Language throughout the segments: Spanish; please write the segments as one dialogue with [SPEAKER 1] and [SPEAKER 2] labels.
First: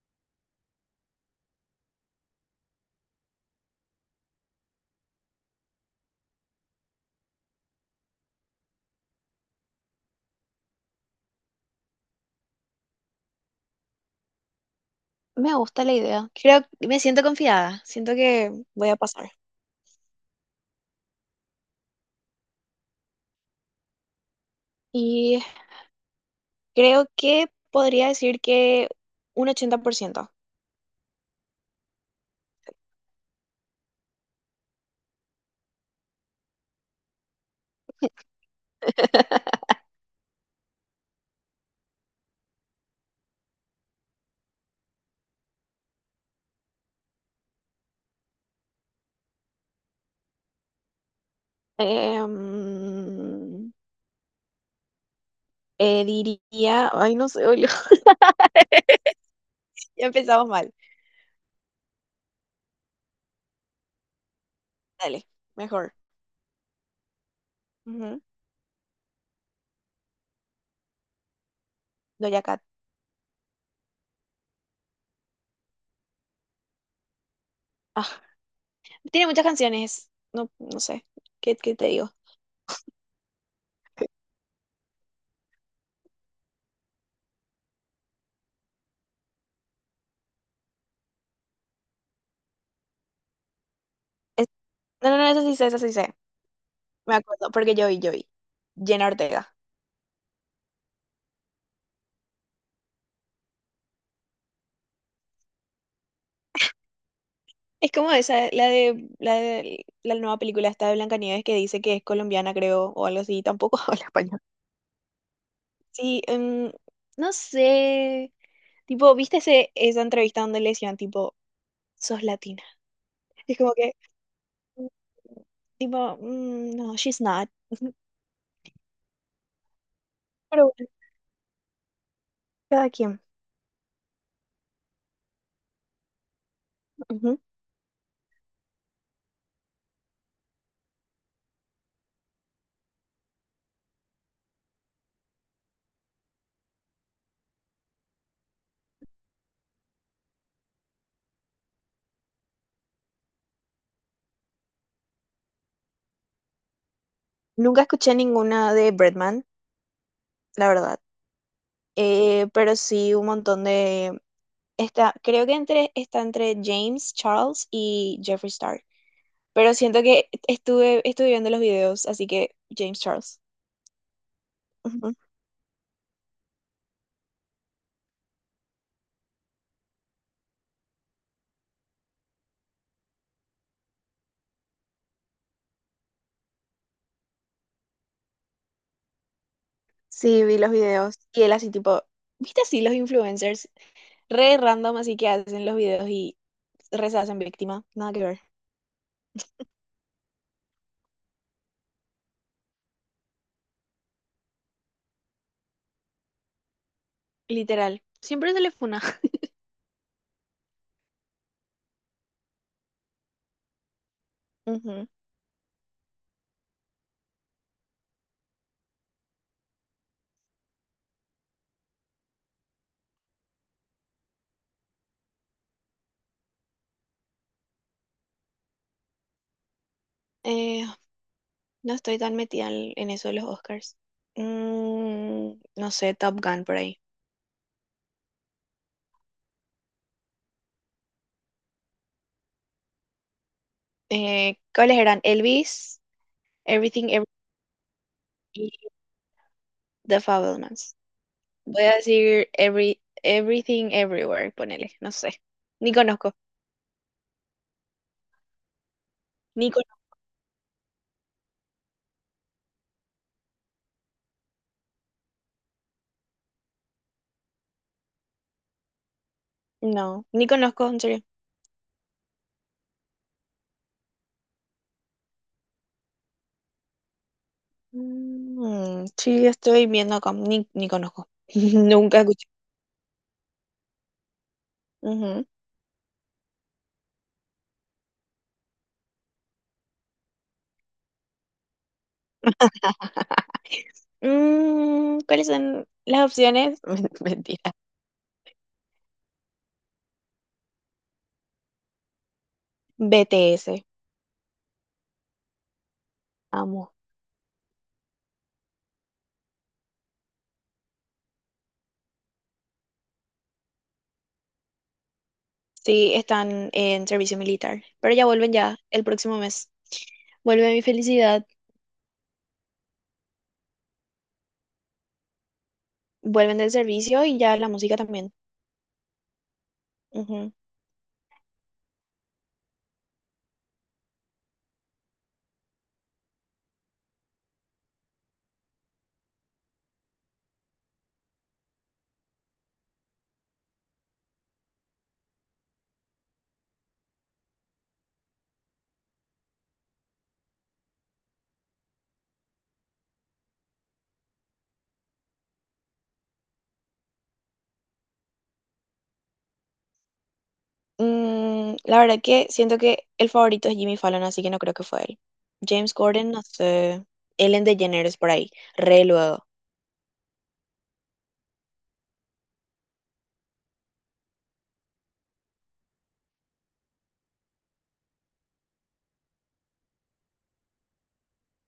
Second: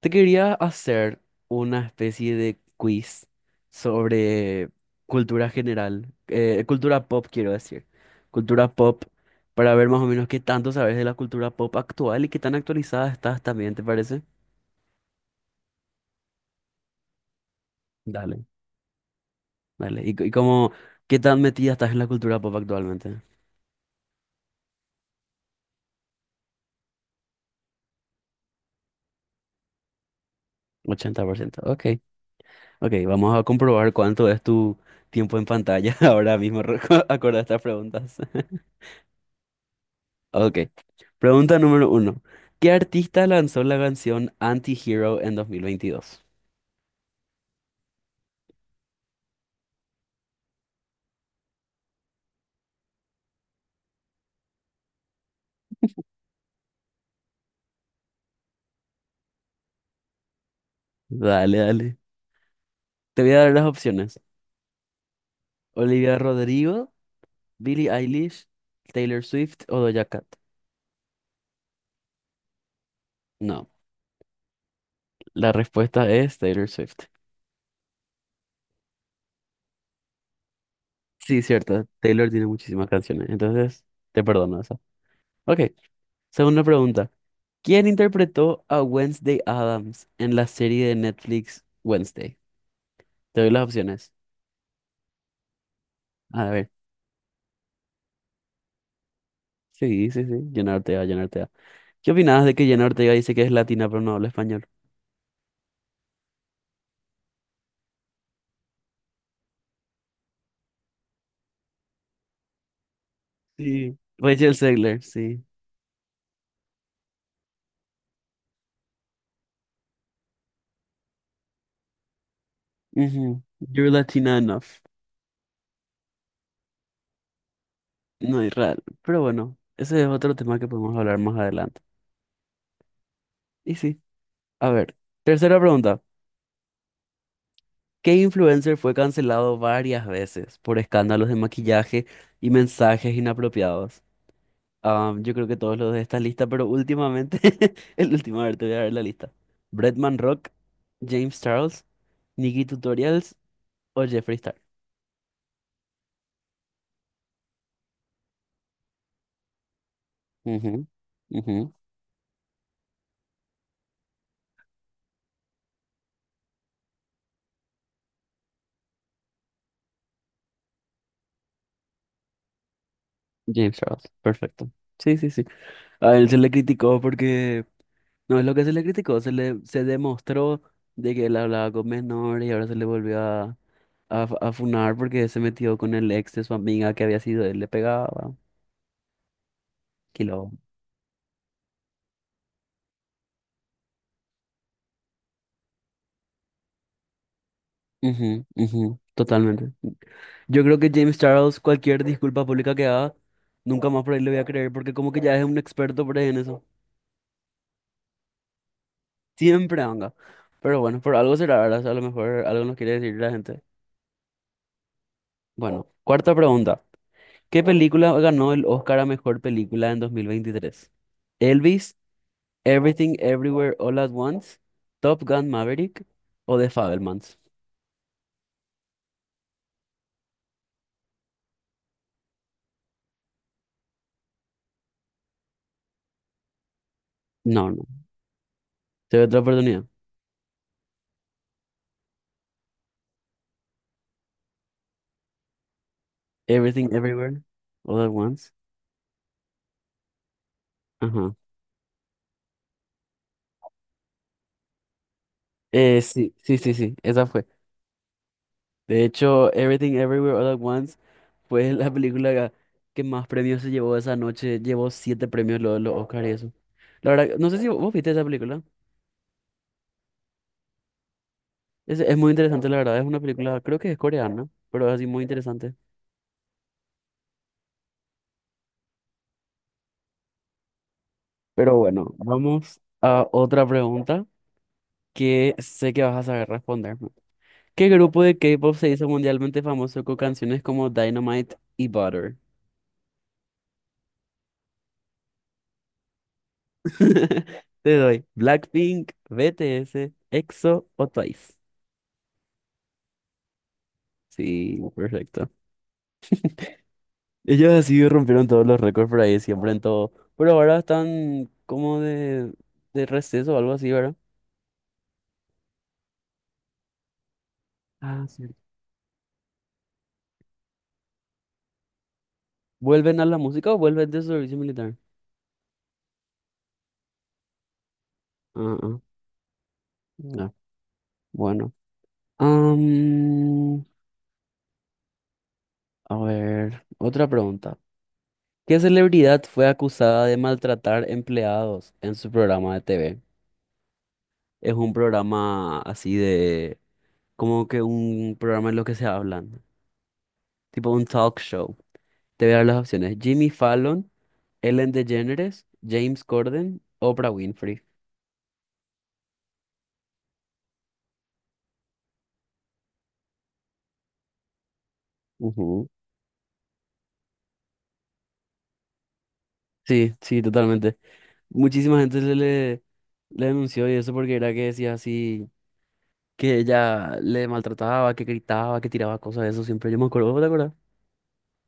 [SPEAKER 1] Te quería hacer una especie de quiz sobre cultura general, cultura pop quiero decir, cultura pop, para ver más o menos qué tanto sabes de la cultura pop actual y qué tan actualizada estás también, ¿te parece?
[SPEAKER 2] Me gusta la idea. Me siento confiada. Siento
[SPEAKER 1] Dale.
[SPEAKER 2] que voy a pasar.
[SPEAKER 1] Dale, y, c- y cómo ¿Qué tan metida estás en la cultura pop actualmente?
[SPEAKER 2] Y creo que podría decir que un 80%.
[SPEAKER 1] 80%. Ok. Ok, vamos a comprobar cuánto es tu tiempo en pantalla ahora mismo, acorde a estas preguntas. Ok. Pregunta número uno. ¿Qué artista lanzó la canción Anti-Hero en 2022?
[SPEAKER 2] Em, diría, ay, no sé, boludo, ya empezamos mal.
[SPEAKER 1] Dale, dale. Te voy a dar las opciones.
[SPEAKER 2] Dale, mejor.
[SPEAKER 1] Olivia Rodrigo, Billie
[SPEAKER 2] Ujú,
[SPEAKER 1] Eilish, Taylor Swift o Doja Cat.
[SPEAKER 2] Doja Cat.
[SPEAKER 1] No, la respuesta es Taylor Swift.
[SPEAKER 2] Ah, tiene muchas canciones. No, no sé.
[SPEAKER 1] Sí,
[SPEAKER 2] ¿Qué
[SPEAKER 1] cierto.
[SPEAKER 2] te digo?
[SPEAKER 1] Taylor tiene muchísimas canciones, entonces te perdono eso. Ok, segunda pregunta. ¿Quién interpretó a Wednesday Adams en la serie de Netflix Wednesday? Te doy las opciones.
[SPEAKER 2] Es- no, no, no, esa sí sé, esa sí sé.
[SPEAKER 1] A ver.
[SPEAKER 2] Me acuerdo, porque yo vi. Jenna Ortega.
[SPEAKER 1] Sí, sí, sí. Llenarte A, llenarte ¿Qué opinabas de que Jenna Ortega dice que es latina pero no habla español?
[SPEAKER 2] Es como esa, la nueva película esta de Blancanieves que dice que es colombiana, creo, o algo así, tampoco
[SPEAKER 1] Sí,
[SPEAKER 2] habla español.
[SPEAKER 1] Rachel Zegler, sí.
[SPEAKER 2] Sí, no sé, tipo, ¿ esa entrevista donde le decían, tipo, ¿sos latina?
[SPEAKER 1] Ujú.
[SPEAKER 2] Y es como
[SPEAKER 1] You're
[SPEAKER 2] que,
[SPEAKER 1] Latina enough.
[SPEAKER 2] mm, tipo, "Mm, no, she's not."
[SPEAKER 1] No es real. Pero bueno, ese es otro tema que
[SPEAKER 2] Pero bueno,
[SPEAKER 1] podemos hablar más adelante.
[SPEAKER 2] cada quien.
[SPEAKER 1] Y sí. A ver, tercera pregunta.
[SPEAKER 2] Ujú.
[SPEAKER 1] ¿Qué influencer fue cancelado varias veces por escándalos de maquillaje y mensajes inapropiados? Ah, yo creo que todos los de esta lista, pero últimamente, el último, a ver, te voy a dar la lista. Bretman Rock, James Charles, Nikki Tutorials o Jeffree Star.
[SPEAKER 2] Nunca escuché ninguna de Bretman, la
[SPEAKER 1] Ujú,
[SPEAKER 2] verdad.
[SPEAKER 1] ujú.
[SPEAKER 2] Pero sí un montón de... Está, está entre James Charles y Jeffree Star. Pero siento que estuve viendo los videos, así que James Charles.
[SPEAKER 1] James Charles, perfecto.
[SPEAKER 2] Ujú.
[SPEAKER 1] Sí, sí, sí. A él se le criticó porque, no es lo que se le criticó, se le se demostró de que él hablaba con menores y ahora se le volvió a, funar porque se metió con el ex de su amiga que había sido, él le pegaba.
[SPEAKER 2] Sí,
[SPEAKER 1] Quilombo.
[SPEAKER 2] vi los videos. Y él así tipo, ¿viste así los influencers? Re random así que hacen los videos y re se hacen víctima. Nada que ver.
[SPEAKER 1] Ujú, ujú, totalmente. Yo creo que James Charles, cualquier disculpa pública que haga, nunca más por ahí le voy a creer porque como que ya es un experto por ahí en eso.
[SPEAKER 2] Literal. Siempre se le funa.
[SPEAKER 1] Siempre anga. Pero bueno, por algo será, ¿verdad? O sea, a lo mejor algo nos quiere decir la gente.
[SPEAKER 2] Ujú.
[SPEAKER 1] Bueno, cuarta pregunta. ¿Qué película ganó el Oscar a mejor película en 2023? Elvis, Everything Everywhere All at Once, Top Gun Maverick o The Fabelmans.
[SPEAKER 2] Eh, no estoy tan metida en eso de los Oscars. Mm, no sé, Top Gun por ahí.
[SPEAKER 1] No, no. Te doy otra oportunidad.
[SPEAKER 2] ¿Cuáles eran? Elvis,
[SPEAKER 1] Everything
[SPEAKER 2] Everything,
[SPEAKER 1] Everywhere All at Once.
[SPEAKER 2] Everything, The Fabelmans.
[SPEAKER 1] Ajá.
[SPEAKER 2] Voy a decir everything everywhere, ponele, no sé. Ni conozco,
[SPEAKER 1] Sí, sí, sí, sí. Esa fue. De hecho,
[SPEAKER 2] ni
[SPEAKER 1] Everything
[SPEAKER 2] conozco.
[SPEAKER 1] Everywhere All at Once fue la que más premios se llevó esa noche. Llevó siete premios los Oscar y eso. La verdad, no sé si vos viste esa película.
[SPEAKER 2] No, ni conozco, en serio.
[SPEAKER 1] Es muy interesante, la verdad. Es una película, creo que es coreana, pero es así muy interesante.
[SPEAKER 2] Mm, sí, estoy viendo acá, ni conozco.
[SPEAKER 1] Pero bueno,
[SPEAKER 2] Nunca escuché.
[SPEAKER 1] vamos a otra pregunta
[SPEAKER 2] Ujú.
[SPEAKER 1] que sé que vas a saber responderme. ¿Qué grupo de K-pop se hizo mundialmente famoso con canciones como Dynamite y Butter?
[SPEAKER 2] Mm, ¿cuáles son las opciones? Mentira.
[SPEAKER 1] Te doy Blackpink, BTS, EXO o Twice.
[SPEAKER 2] BTS,
[SPEAKER 1] Sí, perfecto.
[SPEAKER 2] amo.
[SPEAKER 1] Ellos así rompieron todos los récords por ahí, siempre en todo. Pero ahora están como de receso o algo así, ¿verdad?
[SPEAKER 2] Sí, están en servicio militar, pero ya
[SPEAKER 1] Ah, sí.
[SPEAKER 2] vuelven ya el próximo mes. Vuelve mi felicidad,
[SPEAKER 1] ¿Vuelven a la música o vuelven de servicio militar?
[SPEAKER 2] vuelven del servicio y ya la música también.
[SPEAKER 1] Ah, ah, ya, bueno. Am, a ver, otra pregunta. ¿Qué celebridad fue acusada de maltratar empleados en su programa de TV? Es un programa así de, como que un programa en lo que se hablan. Tipo un talk show. Te voy a dar las opciones. Jimmy Fallon, Ellen DeGeneres, James Corden, Oprah Winfrey.
[SPEAKER 2] Mm, la verdad que siento que el favorito es Jimmy Fallon, así que no creo que fue él.
[SPEAKER 1] Ujú.
[SPEAKER 2] James Corden, no sé. Ellen DeGeneres por ahí, re luego.
[SPEAKER 1] Sí, sí, totalmente. Muchísima gente le denunció y eso porque era que decía así, que ella le maltrataba, que gritaba, que tiraba cosas de eso siempre. Yo me acuerdo, ¿vos ¿te acuerdas?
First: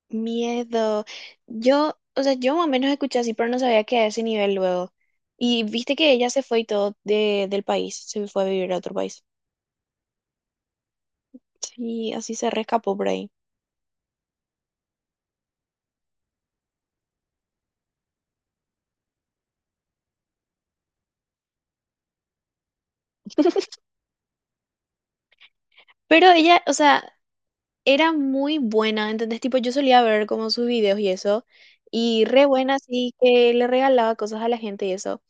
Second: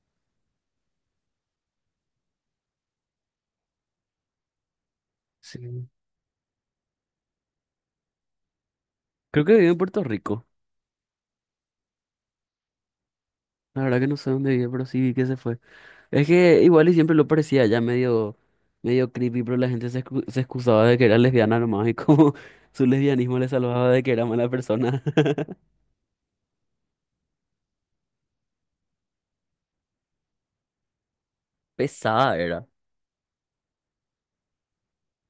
[SPEAKER 2] Miedo. Yo, o sea, yo más o menos escuché así, pero no sabía que a ese nivel luego. Y
[SPEAKER 1] Sí.
[SPEAKER 2] viste que ella se fue y todo del país, se fue a vivir a otro país.
[SPEAKER 1] Creo que vivió en Puerto Rico.
[SPEAKER 2] Sí, así se rescapó por ahí.
[SPEAKER 1] La verdad que no sé dónde vive, pero sí vi que se fue. Es que igual y siempre lo parecía ya medio, medio creepy, pero la gente se excusaba de que era lesbiana nomás y como su lesbianismo le salvaba de que era mala persona.
[SPEAKER 2] Pero ella, o sea, era muy buena, ¿entendés? Tipo, yo solía ver como sus videos y eso, y
[SPEAKER 1] Pesada
[SPEAKER 2] re
[SPEAKER 1] era.
[SPEAKER 2] buena, así que le regalaba cosas a la gente y eso,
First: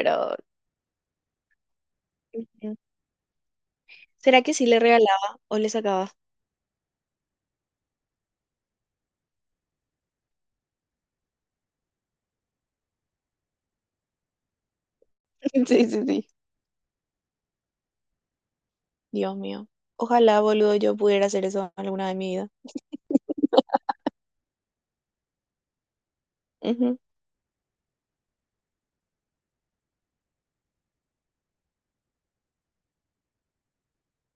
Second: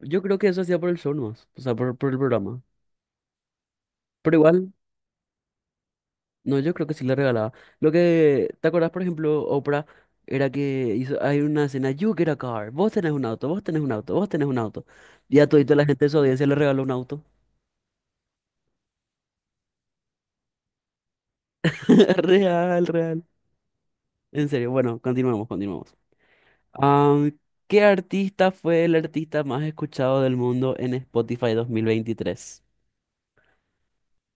[SPEAKER 1] Yo creo que eso hacía por el show nomás, o sea, por el programa.
[SPEAKER 2] ujú.
[SPEAKER 1] Pero
[SPEAKER 2] ¿Será que sí
[SPEAKER 1] igual.
[SPEAKER 2] le regalaba o le sacaba?
[SPEAKER 1] No, yo creo que sí le regalaba. Lo que, ¿te acordás, por ejemplo, Oprah era que hizo, hay una escena, You get a car, vos tenés un auto, vos tenés un auto, vos tenés un auto. Y a todita la
[SPEAKER 2] Sí, sí,
[SPEAKER 1] gente de su
[SPEAKER 2] sí.
[SPEAKER 1] audiencia le regaló un auto.
[SPEAKER 2] Dios mío. Ojalá, boludo, yo pudiera hacer eso alguna vez en mi vida.
[SPEAKER 1] Real, real. En serio, bueno, continuemos, continuemos.
[SPEAKER 2] Ujú.
[SPEAKER 1] Am, ¿Qué artista fue el artista más escuchado del mundo en Spotify 2023?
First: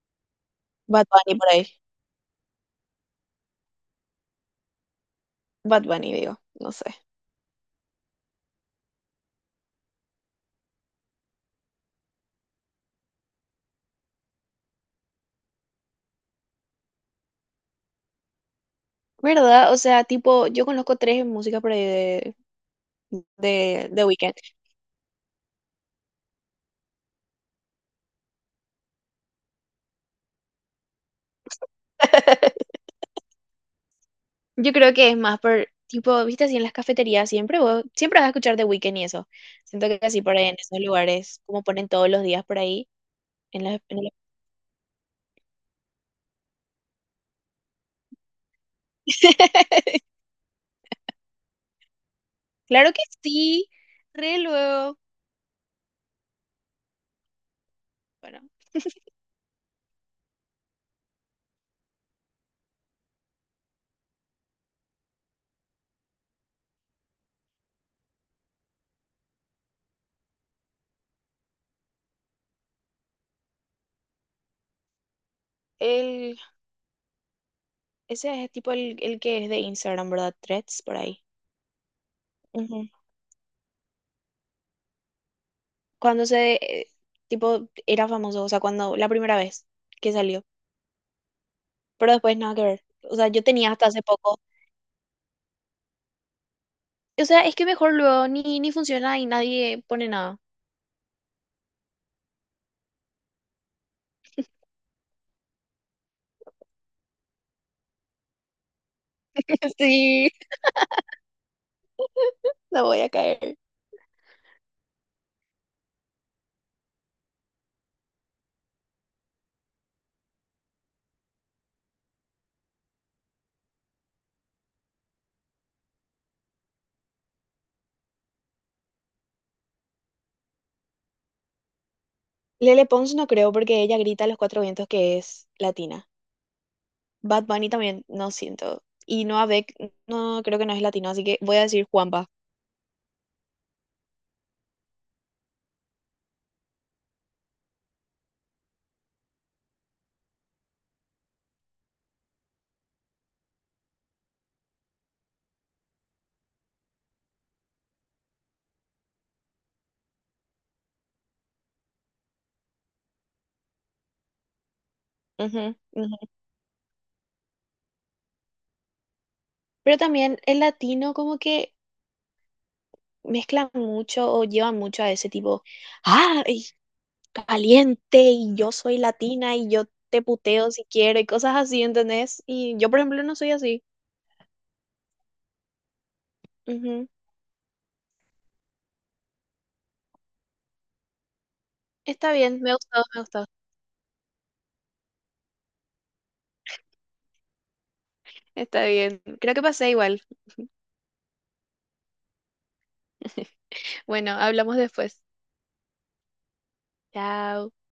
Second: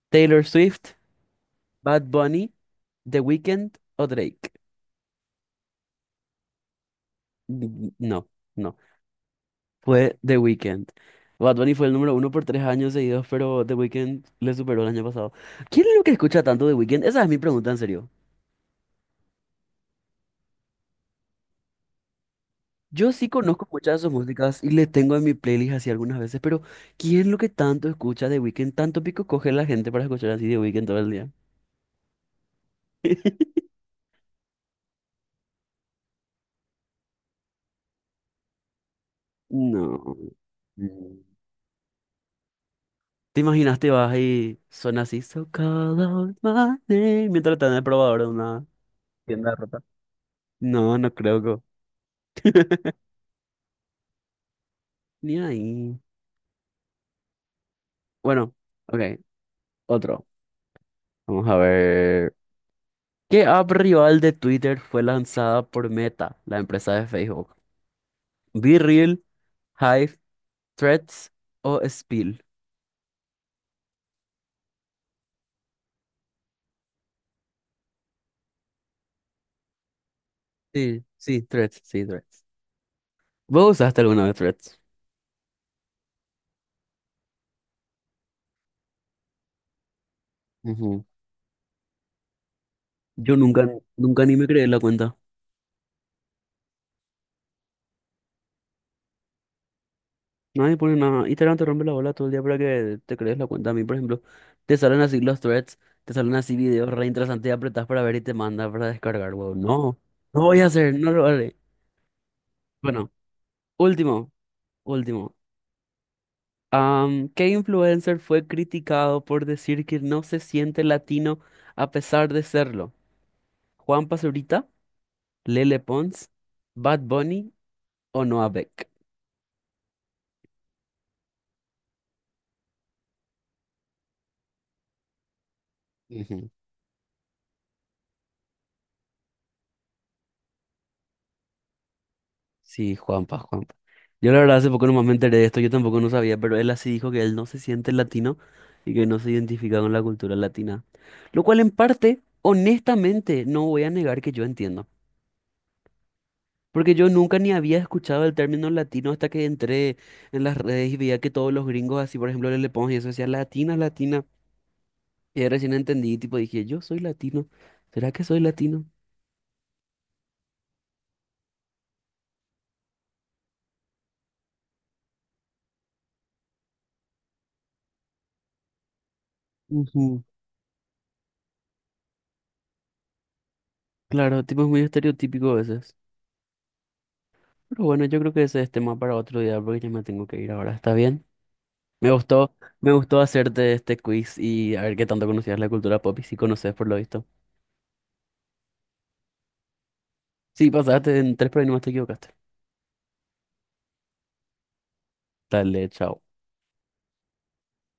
[SPEAKER 1] ¿Taylor Swift,
[SPEAKER 2] Bad Bunny por ahí.
[SPEAKER 1] Bad Bunny, The Weeknd o Drake?
[SPEAKER 2] Bad Bunny, digo. No sé.
[SPEAKER 1] No, no fue The Weeknd. Bad Bunny fue el número uno por 3 años seguidos, pero The Weeknd le superó el año pasado. ¿Quién es lo que escucha tanto The Weeknd? Esa es mi pregunta, en serio.
[SPEAKER 2] ¿Verdad? O sea, tipo, yo conozco tres músicas por ahí
[SPEAKER 1] Yo sí conozco muchas
[SPEAKER 2] de
[SPEAKER 1] de sus
[SPEAKER 2] Weeknd.
[SPEAKER 1] músicas y le tengo en mi playlist así algunas veces, pero ¿quién es lo que tanto escucha The Weeknd? Tanto pico coge la gente para escuchar así The Weeknd todo el día.
[SPEAKER 2] Yo creo que es más por, tipo, viste así en las cafeterías siempre, vos siempre vas a escuchar The Weeknd y eso. Siento que
[SPEAKER 1] No.
[SPEAKER 2] así por ahí en esos
[SPEAKER 1] Mm.
[SPEAKER 2] lugares, como ponen todos los días por ahí.
[SPEAKER 1] ¿Te imaginas te
[SPEAKER 2] En las-
[SPEAKER 1] vas y suena así, so call out my name, mientras estás en el probador de una tienda de ropa? No, no creo que.
[SPEAKER 2] Claro que sí, re luego.
[SPEAKER 1] Ni ahí.
[SPEAKER 2] Bueno.
[SPEAKER 1] Bueno, ok, otro. Vamos a ver. ¿Qué app rival de Twitter fue lanzada por Meta, la empresa de Facebook? ¿BeReal, Hive, Threads o Spill?
[SPEAKER 2] el Ese es tipo el que es de Instagram, ¿verdad? Threads, por
[SPEAKER 1] Sí,
[SPEAKER 2] ahí.
[SPEAKER 1] sí, Threads, sí, Threads.
[SPEAKER 2] Ujú.
[SPEAKER 1] ¿Vos usaste alguna vez Threads?
[SPEAKER 2] Cuando se, eh, tipo, era famoso, o sea, cuando, la primera vez que salió.
[SPEAKER 1] Ujú.
[SPEAKER 2] Pero después nada que ver. O sea,
[SPEAKER 1] Yo
[SPEAKER 2] yo
[SPEAKER 1] nunca,
[SPEAKER 2] tenía hasta hace
[SPEAKER 1] nunca ni
[SPEAKER 2] poco.
[SPEAKER 1] me creé la cuenta.
[SPEAKER 2] O sea, es que mejor luego ni funciona y nadie pone nada.
[SPEAKER 1] Nadie pone nada. Instagram te rompe la bola todo el día para que te crees la cuenta. A mí, por ejemplo, te salen así los threads, te salen así videos re interesantes y apretás para ver y te manda para descargar, huevón. No,
[SPEAKER 2] Sí,
[SPEAKER 1] no voy a hacer, no lo haré.
[SPEAKER 2] no voy a
[SPEAKER 1] Bueno,
[SPEAKER 2] caer.
[SPEAKER 1] último. Último. ¿Qué influencer fue criticado por decir que no se siente latino a pesar de serlo? ¿Juan Pazurita, Lele Pons, Bad Bunny o Noah Beck?
[SPEAKER 2] Lele Pons no creo porque ella grita a los cuatro vientos que es latina.
[SPEAKER 1] Ujú.
[SPEAKER 2] Bad Bunny también, no siento. Y Noah Beck, no creo que no es latino, así que voy a decir Juanpa.
[SPEAKER 1] Sí, Juanpa, Juanpa. Yo la verdad hace poco nomás me enteré de esto, yo tampoco no sabía, pero él así dijo que él no se siente latino y que no se identifica con la cultura latina. Lo cual en parte, honestamente, no voy a negar que yo entiendo. Porque yo nunca ni había escuchado el término latino hasta que entré en las redes y veía que todos los gringos, así por ejemplo, le Pons y eso decía latina, latina. Y ahí recién
[SPEAKER 2] Ujú,
[SPEAKER 1] entendí,
[SPEAKER 2] ujú.
[SPEAKER 1] tipo, dije, yo soy latino. ¿Será que soy latino?
[SPEAKER 2] Pero también el latino como que mezclan mucho o llevan mucho a ese tipo, ah, ay, caliente y yo soy latina y yo te
[SPEAKER 1] Ujú.
[SPEAKER 2] puteo si quiero y cosas así, ¿entendés? Y yo, por ejemplo, no soy así.
[SPEAKER 1] Claro, tipo, es muy estereotípico a veces.
[SPEAKER 2] Ujú.
[SPEAKER 1] Pero bueno, yo creo que ese es tema para otro día porque ya me tengo que ir ahora. ¿Está bien? Me
[SPEAKER 2] Está
[SPEAKER 1] gustó,
[SPEAKER 2] bien, me ha
[SPEAKER 1] me
[SPEAKER 2] gustado,
[SPEAKER 1] gustó
[SPEAKER 2] me ha gustado.
[SPEAKER 1] hacerte este quiz y a ver qué tanto conocías la cultura pop y si conoces por lo visto.
[SPEAKER 2] Está bien, creo que pasé igual.
[SPEAKER 1] Sí, pasaste en tres, pero ahí nomás te equivocaste.
[SPEAKER 2] Bueno, hablamos después.
[SPEAKER 1] Dale, chao.
[SPEAKER 2] Chao.